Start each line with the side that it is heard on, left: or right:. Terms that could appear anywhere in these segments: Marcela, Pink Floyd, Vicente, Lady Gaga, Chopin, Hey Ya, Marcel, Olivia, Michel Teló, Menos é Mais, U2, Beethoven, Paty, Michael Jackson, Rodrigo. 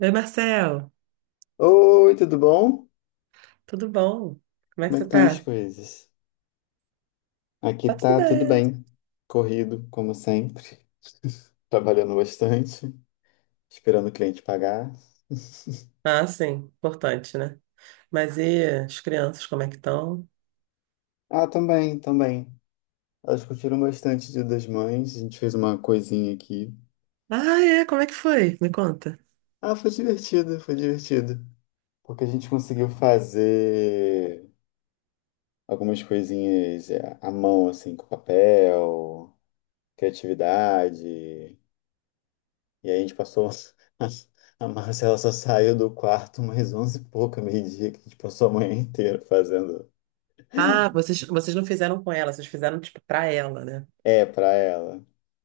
right: Oi, Marcel,
left: Oi, tudo bom?
right: tudo bom? Como é
left: Como
right: que
left: é que
right: você
left: estão as
right: tá?
left: coisas? Aqui
right: Tá tudo
left: tá tudo
right: bem.
left: bem. Corrido, como sempre. Trabalhando bastante, esperando o cliente pagar.
right: Ah, sim, importante, né? Mas e as crianças, como é que estão?
left: Ah, também, também. Elas curtiram bastante o Dia das Mães. A gente fez uma coisinha aqui.
right: Ah, é, como é que foi? Me conta.
left: Ah, foi divertido, foi divertido. Porque a gente conseguiu fazer algumas coisinhas à mão, assim, com papel, criatividade. E aí a gente passou. A Marcela só saiu do quarto mais 11 e pouca, meio-dia, que a gente passou a manhã inteira fazendo.
right: Ah, vocês não fizeram com ela, vocês fizeram, tipo, pra ela, né?
left: É pra ela.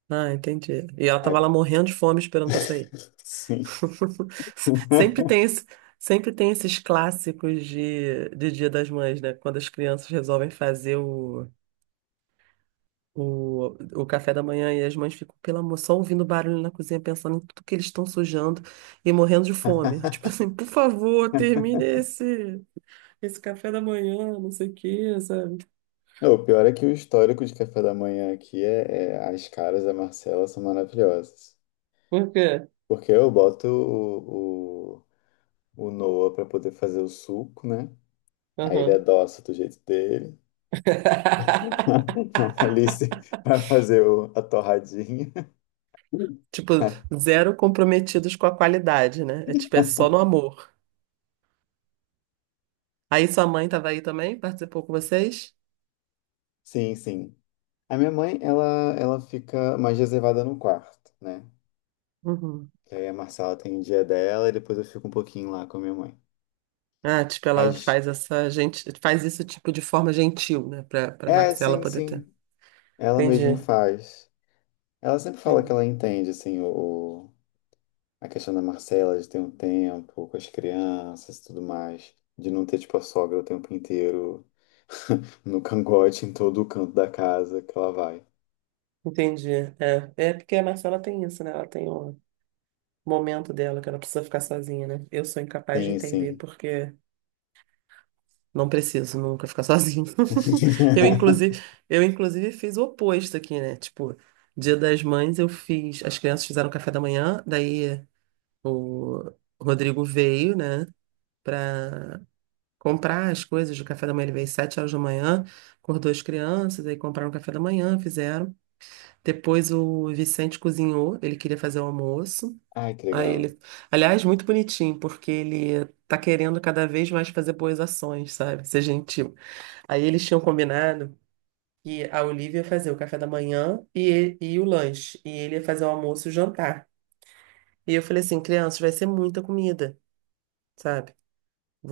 right: Ah, entendi. E ela
left: Aí,
right: tava lá morrendo de fome esperando pra sair.
left: sim.
right: Sempre tem esse, sempre tem esses clássicos de Dia das Mães, né? Quando as crianças resolvem fazer o café da manhã e as mães ficam, pelo amor, só ouvindo barulho na cozinha, pensando em tudo que eles estão sujando e morrendo de fome. Tipo assim, por favor, esse café da manhã, não sei o quê, sabe?
left: Não, o pior é que o histórico de café da manhã aqui as caras da Marcela são maravilhosas.
right: Por quê?
left: Porque eu boto o Noah pra poder fazer o suco, né? Aí ele
right: Aham.
left: adoça do jeito dele. A Alice vai fazer a torradinha.
right: Tipo, zero comprometidos com a qualidade, né? É tipo, é só no amor. Aí sua mãe tava aí também, participou com vocês?
left: Sim, sim. A minha mãe, ela fica mais reservada no quarto, né?
right: Uhum.
left: Que aí a Marcela tem o dia dela e depois eu fico um pouquinho lá com a minha mãe.
right: Ah, tipo, ela
left: Mas,
right: faz essa gente, faz isso tipo de forma gentil, né? Pra Marcela
left: sim,
right: poder ter.
left: sim. Ela mesmo
right: Entendi.
left: faz. Ela sempre fala que
right: Entendi.
left: ela entende, assim, a questão da Marcela de ter um tempo com as crianças e tudo mais. De não ter, tipo, a sogra o tempo inteiro no cangote, em todo o canto da casa que ela vai.
right: Entendi. É, é porque a Marcela tem isso, né? Ela tem o momento dela que ela precisa ficar sozinha, né? Eu sou incapaz de
left: Sim,
right: entender
left: sim.
right: porque não preciso nunca ficar sozinho. Eu inclusive, eu inclusive fiz o oposto aqui, né? Tipo, Dia das Mães eu fiz, as crianças fizeram café da manhã, daí o Rodrigo veio, né, pra comprar as coisas do café da manhã, ele veio às sete horas da manhã, acordou as crianças, aí compraram o café da manhã, fizeram. Depois o Vicente cozinhou, ele queria fazer o almoço.
left: Ai, que
right: Aí
left: legal.
right: ele, aliás, muito bonitinho, porque ele tá querendo cada vez mais fazer boas ações, sabe? Ser gentil. Aí eles tinham combinado que a Olivia ia fazer o café da manhã e o lanche, e ele ia fazer o almoço e o jantar. E eu falei assim, crianças, vai ser muita comida, sabe?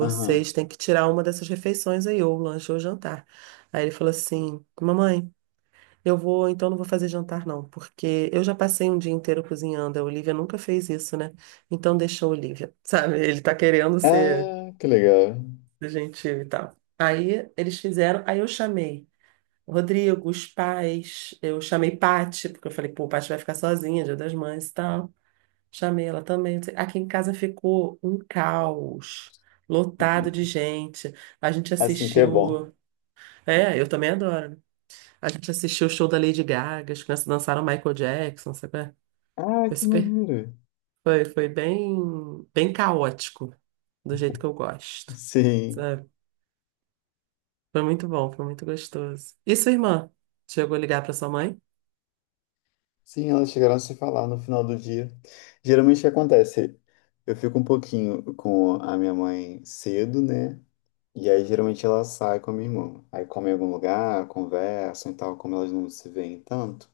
left: Aham.
right: têm que tirar uma dessas refeições aí, ou o lanche ou o jantar. Aí ele falou assim, mamãe. Eu vou, então não vou fazer jantar não, porque eu já passei um dia inteiro cozinhando. A Olivia nunca fez isso, né? Então deixa a Olivia, sabe? Ele tá querendo
left: Ah, que legal.
right: ser gentil e tal. Aí eles fizeram, aí eu chamei o Rodrigo, os pais, eu chamei Paty, porque eu falei, pô, Paty vai ficar sozinha, Dia das Mães e tal. Chamei ela também. Não sei- Aqui em casa ficou um caos, lotado de gente. A gente
left: Assim que é bom.
right: assistiu. É, eu também adoro, né? A gente assistiu o show da Lady Gaga, as crianças dançaram Michael Jackson, sabe? Qual é?
left: Ah,
right: Foi
left: que
right: super,
left: maneiro.
right: foi bem, bem caótico, do jeito que eu gosto,
left: Sim.
right: sabe? Foi muito bom, foi muito gostoso. E sua irmã? Chegou a ligar para sua mãe?
left: Sim, elas chegaram a se falar no final do dia. Geralmente o que acontece? Eu fico um pouquinho com a minha mãe cedo, né? E aí geralmente ela sai com a minha irmã. Aí come em algum lugar, conversam e tal, como elas não se veem tanto.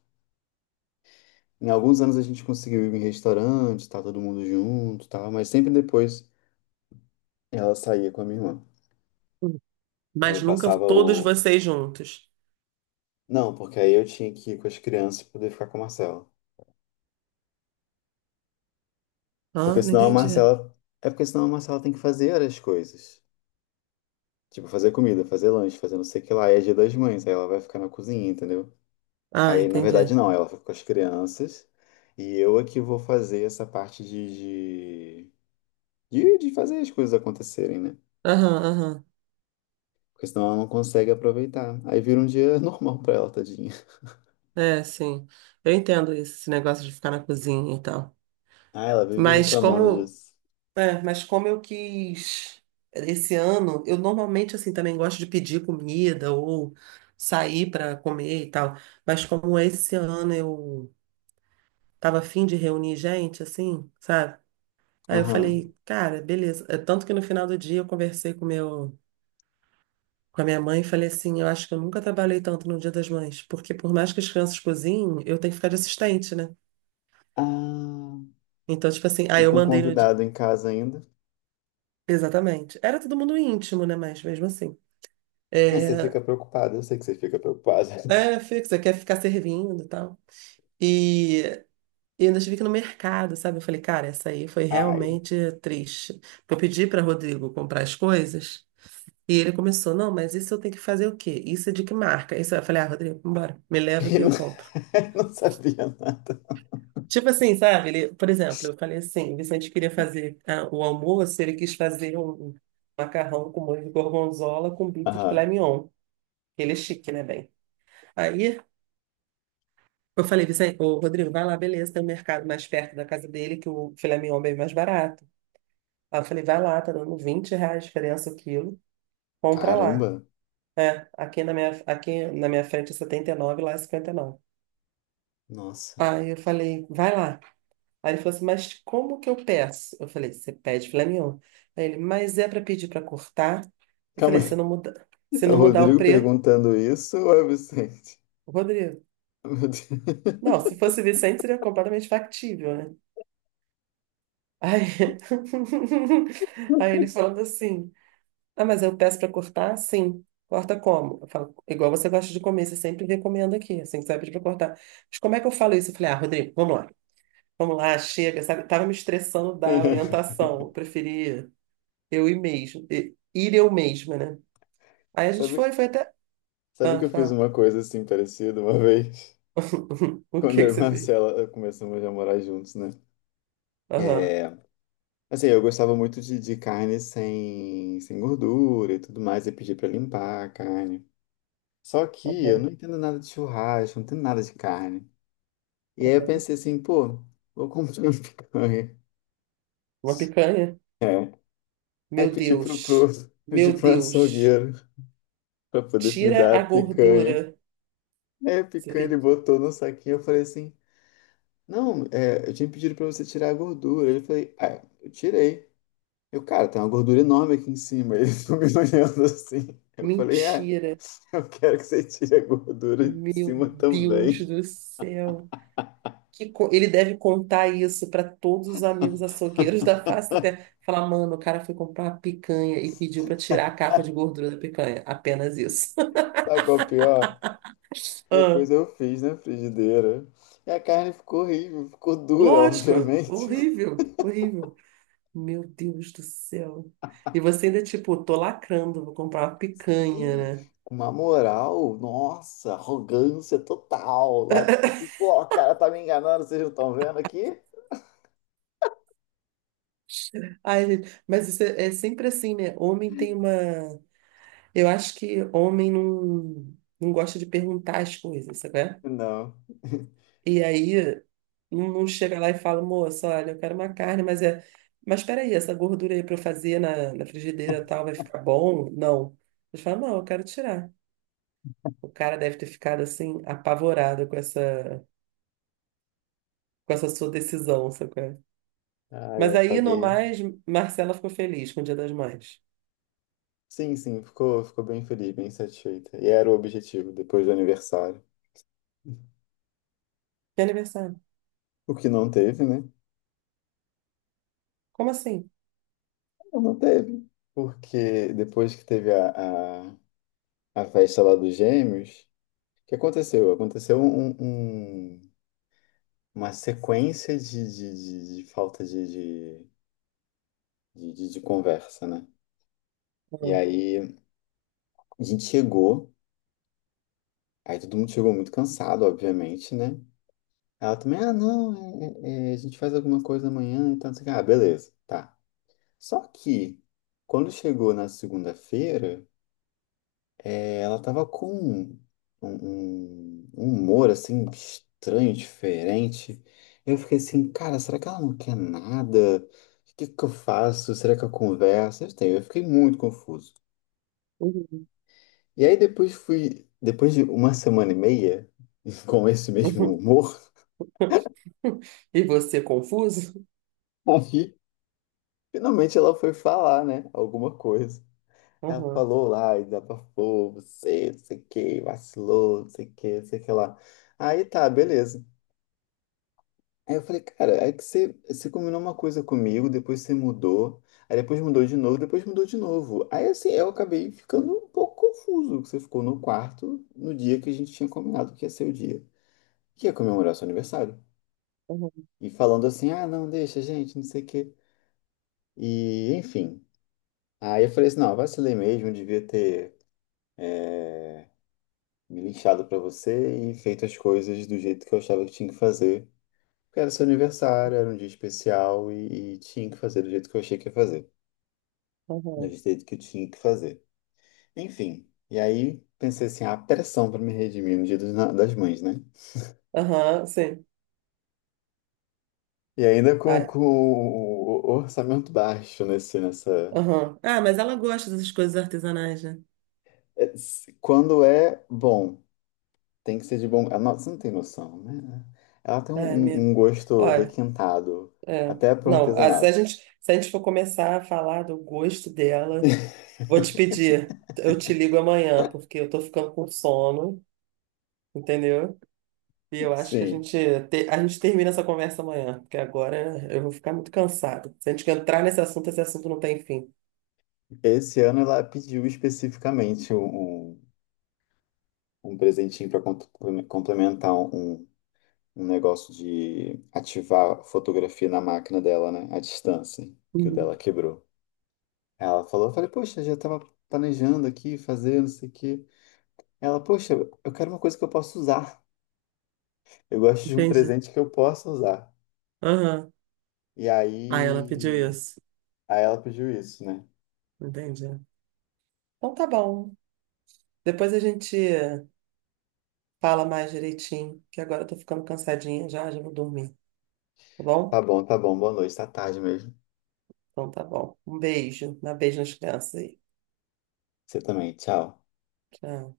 left: Em alguns anos a gente conseguiu ir em restaurante, tá todo mundo junto, tá? Mas sempre depois ela saía com a minha irmã.
right: Hum.
left: E aí
right: Mas nunca
left: passava
right: todos
left: o.
right: vocês juntos.
left: Não, porque aí eu tinha que ir com as crianças pra poder ficar com a Marcela. Porque
right: Ah, não
left: senão a
right: entendi.
left: Marcela. É porque senão a Marcela tem que fazer as coisas. Tipo, fazer comida, fazer lanche, fazer não sei o que lá. E é dia das mães, aí ela vai ficar na cozinha, entendeu?
right: Ah,
left: Aí, na verdade,
right: entendi.
left: não, ela fica com as crianças. E eu é que vou fazer essa parte de fazer as coisas acontecerem, né?
right: Aham, aham.
left: Porque senão ela não consegue aproveitar. Aí vira um dia normal pra ela, tadinha.
right: É, sim. Eu entendo isso, esse negócio de ficar na cozinha e tal.
left: Ah, ela vive
right: Mas
left: reclamando
right: como
left: disso.
right: É, mas como eu quis esse ano, eu normalmente assim também gosto de pedir comida ou sair para comer e tal. Mas como esse ano eu tava afim de reunir gente, assim, sabe? Aí eu
left: Aham.
right: falei, cara, beleza. É, tanto que no final do dia eu conversei com a minha mãe e falei assim, eu acho que eu nunca trabalhei tanto no Dia das Mães, porque por mais que as crianças cozinhem, eu tenho que ficar de assistente, né?
left: Ah,
right: Então, tipo assim, aí
left: e
right: eu
left: com
right: mandei no.
left: convidado em casa ainda?
right: Exatamente. Era todo mundo íntimo, né? Mas mesmo assim.
left: É, você
right: É,
left: fica preocupada, eu sei que você fica preocupada.
right: É, fixa, quer ficar servindo e tal. E, e ainda tive que ir no mercado, sabe? Eu falei, cara, essa aí foi
left: Ai.
right: realmente triste. Porque eu pedi para Rodrigo comprar as coisas e ele começou, não, mas isso eu tenho que fazer o quê? Isso é de que marca? Isso eu falei, ah, Rodrigo, vambora, me leva que
left: Ele não,
right: eu compro.
left: não sabia nada.
right: Tipo assim, sabe? Ele, por exemplo, eu falei assim, o Vicente queria fazer ah, o almoço, ele quis fazer um macarrão com molho de gorgonzola com bife de
left: Ah,
right: filé mignon. Ele é chique, né, bem? Aí eu falei, Vicente, ô, Rodrigo, vai lá, beleza, tem um mercado mais perto da casa dele que o filé mignon é bem mais barato. Aí eu falei, vai lá, tá dando R$ 20 a diferença o quilo, compra lá.
left: caramba.
right: É, aqui na minha frente é 79, lá é 59.
left: Nossa.
right: Aí eu falei, vai lá. Aí ele falou assim, mas como que eu peço? Eu falei, você pede filé mignon. Aí ele, mas é para pedir para cortar? Eu
left: Calma
right: falei,
left: aí.
right: se
left: É o
right: não mudar o
left: Rodrigo
right: preço,
left: perguntando isso ou é o Vicente?
right: Rodrigo.
left: Meu Deus.
right: Não, se fosse Vicente seria completamente factível, né? Aí, aí ele falando assim: Ah, mas eu peço para cortar? Sim. Corta como? Eu falo, igual você gosta de comer, você sempre recomenda aqui, assim, que você vai pedir para cortar. Mas como é que eu falo isso? Eu falei: Ah, Rodrigo, vamos lá, chega, sabe? Tava me estressando da orientação, eu preferia eu ir mesmo, ir eu mesma, né? Aí a gente
left: Sabe,
right: foi, foi até.
left: sabe
right: Ah,
left: que eu fiz
right: fala.
left: uma coisa assim parecida uma vez?
right: O
left: Quando
right: que que
left: eu e
right: você fez?
left: Marcela começamos a morar juntos, né?
right: Aham,
left: É, assim, eu gostava muito de carne sem gordura e tudo mais, e pedi pra limpar a carne. Só que eu
right: aham,
left: não entendo nada de churrasco, não entendo nada de carne. E aí eu
right: aham.
left: pensei assim, pô, vou comprar uma picanha.
right: Uma picanha?
left: É. Aí
right: Meu Deus,
left: pedi
right: meu
left: pro
right: Deus,
left: açougueiro pra poder me
right: tira
left: dar a
right: a
left: picanha.
right: gordura.
left: Aí a
right: Você
left: picanha ele
right: pediu.
left: botou no saquinho, eu falei assim, não, eu tinha pedido pra você tirar a gordura. Ele falou, ah, eu tirei. Eu, cara, tem uma gordura enorme aqui em cima. Ele ficou me olhando assim. Eu falei, ah,
right: Mentira!
left: eu quero que você tire a gordura de
right: Meu
left: cima
right: Deus
left: também.
right: do céu! Ele deve contar isso para todos os amigos açougueiros da face da terra. Falar, mano, o cara foi comprar uma picanha e pediu para tirar a capa de gordura da picanha. Apenas isso.
left: Sabe qual é o pior?
right: Ah,
left: Depois eu fiz na frigideira. E a carne ficou horrível, ficou dura,
right: lógico,
left: obviamente.
right: horrível, horrível. Meu Deus do céu. E você ainda, tipo, tô lacrando, vou comprar uma picanha,
left: Sim,
right: né?
left: com uma moral, nossa, arrogância total. Lá, tipo assim, pô, o cara tá me enganando, vocês não estão vendo aqui?
right: Ai, gente, mas isso é, é sempre assim, né? Homem tem uma. Eu acho que homem não, não gosta de perguntar as coisas, sabe?
left: Não.
right: E aí não chega lá e fala, moça, olha, eu quero uma carne, mas é. Mas peraí, essa gordura aí para eu fazer na frigideira e tal vai ficar bom? Não. Eles falam, não, eu quero tirar. O cara deve ter ficado assim, apavorado com com essa sua decisão, sabe?
left: Ah,
right: Mas
left: eu
right: aí, no
left: paguei.
right: mais, Marcela ficou feliz com o Dia das Mães.
left: Sim, sim, ficou bem feliz, bem satisfeita. E era o objetivo depois do aniversário.
right: Que aniversário?
left: O que não teve, né?
right: Como assim?
left: Não teve. Porque depois que teve a festa lá dos Gêmeos, o que aconteceu? Aconteceu uma sequência de falta de conversa, né? E
right: Ah,
left: aí a gente chegou, aí todo mundo chegou muito cansado, obviamente, né? Ela também, ah, não, a gente faz alguma coisa amanhã, então, não sei o quê. Ah, beleza, tá. Só que quando chegou na segunda-feira, ela tava com um humor assim estranho, diferente. Eu fiquei assim, cara, será que ela não quer nada? O que que eu faço? Será que eu converso? Eu fiquei muito confuso.
right: uhum.
left: E aí depois fui, depois de uma semana e meia, com esse mesmo humor,
right: E você confuso?
left: aí finalmente ela foi falar, né? Alguma coisa. Ela
right: Aham,
left: falou lá, e desabafou, você, não sei o que, vacilou, não sei o que, não sei o que lá. Aí tá, beleza. Aí eu falei, cara, é que você combinou uma coisa comigo, depois você mudou, aí depois mudou de novo, depois mudou de novo. Aí assim, eu acabei ficando um pouco confuso, que você ficou no quarto no dia que a gente tinha combinado que ia ser o dia, que ia comemorar seu aniversário. E falando assim, ah, não, deixa, gente, não sei o quê. E, enfim. Aí eu falei assim, não, vacilei mesmo, devia ter é, me lixado pra você e feito as coisas do jeito que eu achava que tinha que fazer. Porque era seu aniversário, era um dia especial e tinha que fazer do jeito que eu achei que ia fazer. Do
right: aham,
left: jeito que eu tinha que fazer. Enfim. E aí pensei assim, ah, pressão pra me redimir no dia dos das mães, né?
right: aham, sim.
left: E ainda com,
right: Ai,
left: com o orçamento baixo nessa...
right: aham. Ah, mas ela gosta dessas coisas artesanais, né?
left: Quando é bom. Tem que ser de bom. Ah, não, você não tem noção, né? Ela tem um,
right: Ai, minha...
left: um um gosto
right: Olha,
left: requintado,
right: é.
left: até pro
right: Não,
left: artesanal.
right: se a gente for começar a falar do gosto dela, vou te pedir, eu te ligo amanhã, porque eu tô ficando com sono, entendeu? E eu acho que a
left: Sim.
right: gente, a gente termina essa conversa amanhã, porque agora eu vou ficar muito cansada. Se a gente entrar nesse assunto, esse assunto não tem fim.
left: Esse ano ela pediu especificamente um presentinho para complementar um negócio de ativar fotografia na máquina dela, né? À distância, que o
right: Uhum.
left: dela quebrou. Ela falou, eu falei, poxa, já estava planejando aqui, fazer, não sei o quê. Ela, poxa, eu quero uma coisa que eu possa usar. Eu gosto de um
right: Entendi.
left: presente que eu possa usar.
right: Aham.
left: E
right: Ah, ela pediu
left: aí,
right: isso.
left: aí ela pediu isso, né?
right: Entendi. Então tá bom. Depois a gente fala mais direitinho, que agora eu tô ficando cansadinha já, já vou dormir, tá bom?
left: Tá bom, boa noite, tá tarde mesmo.
right: Então tá bom. Um beijo. Dá beijo nas crianças aí.
left: Você também, tchau.
right: Tchau.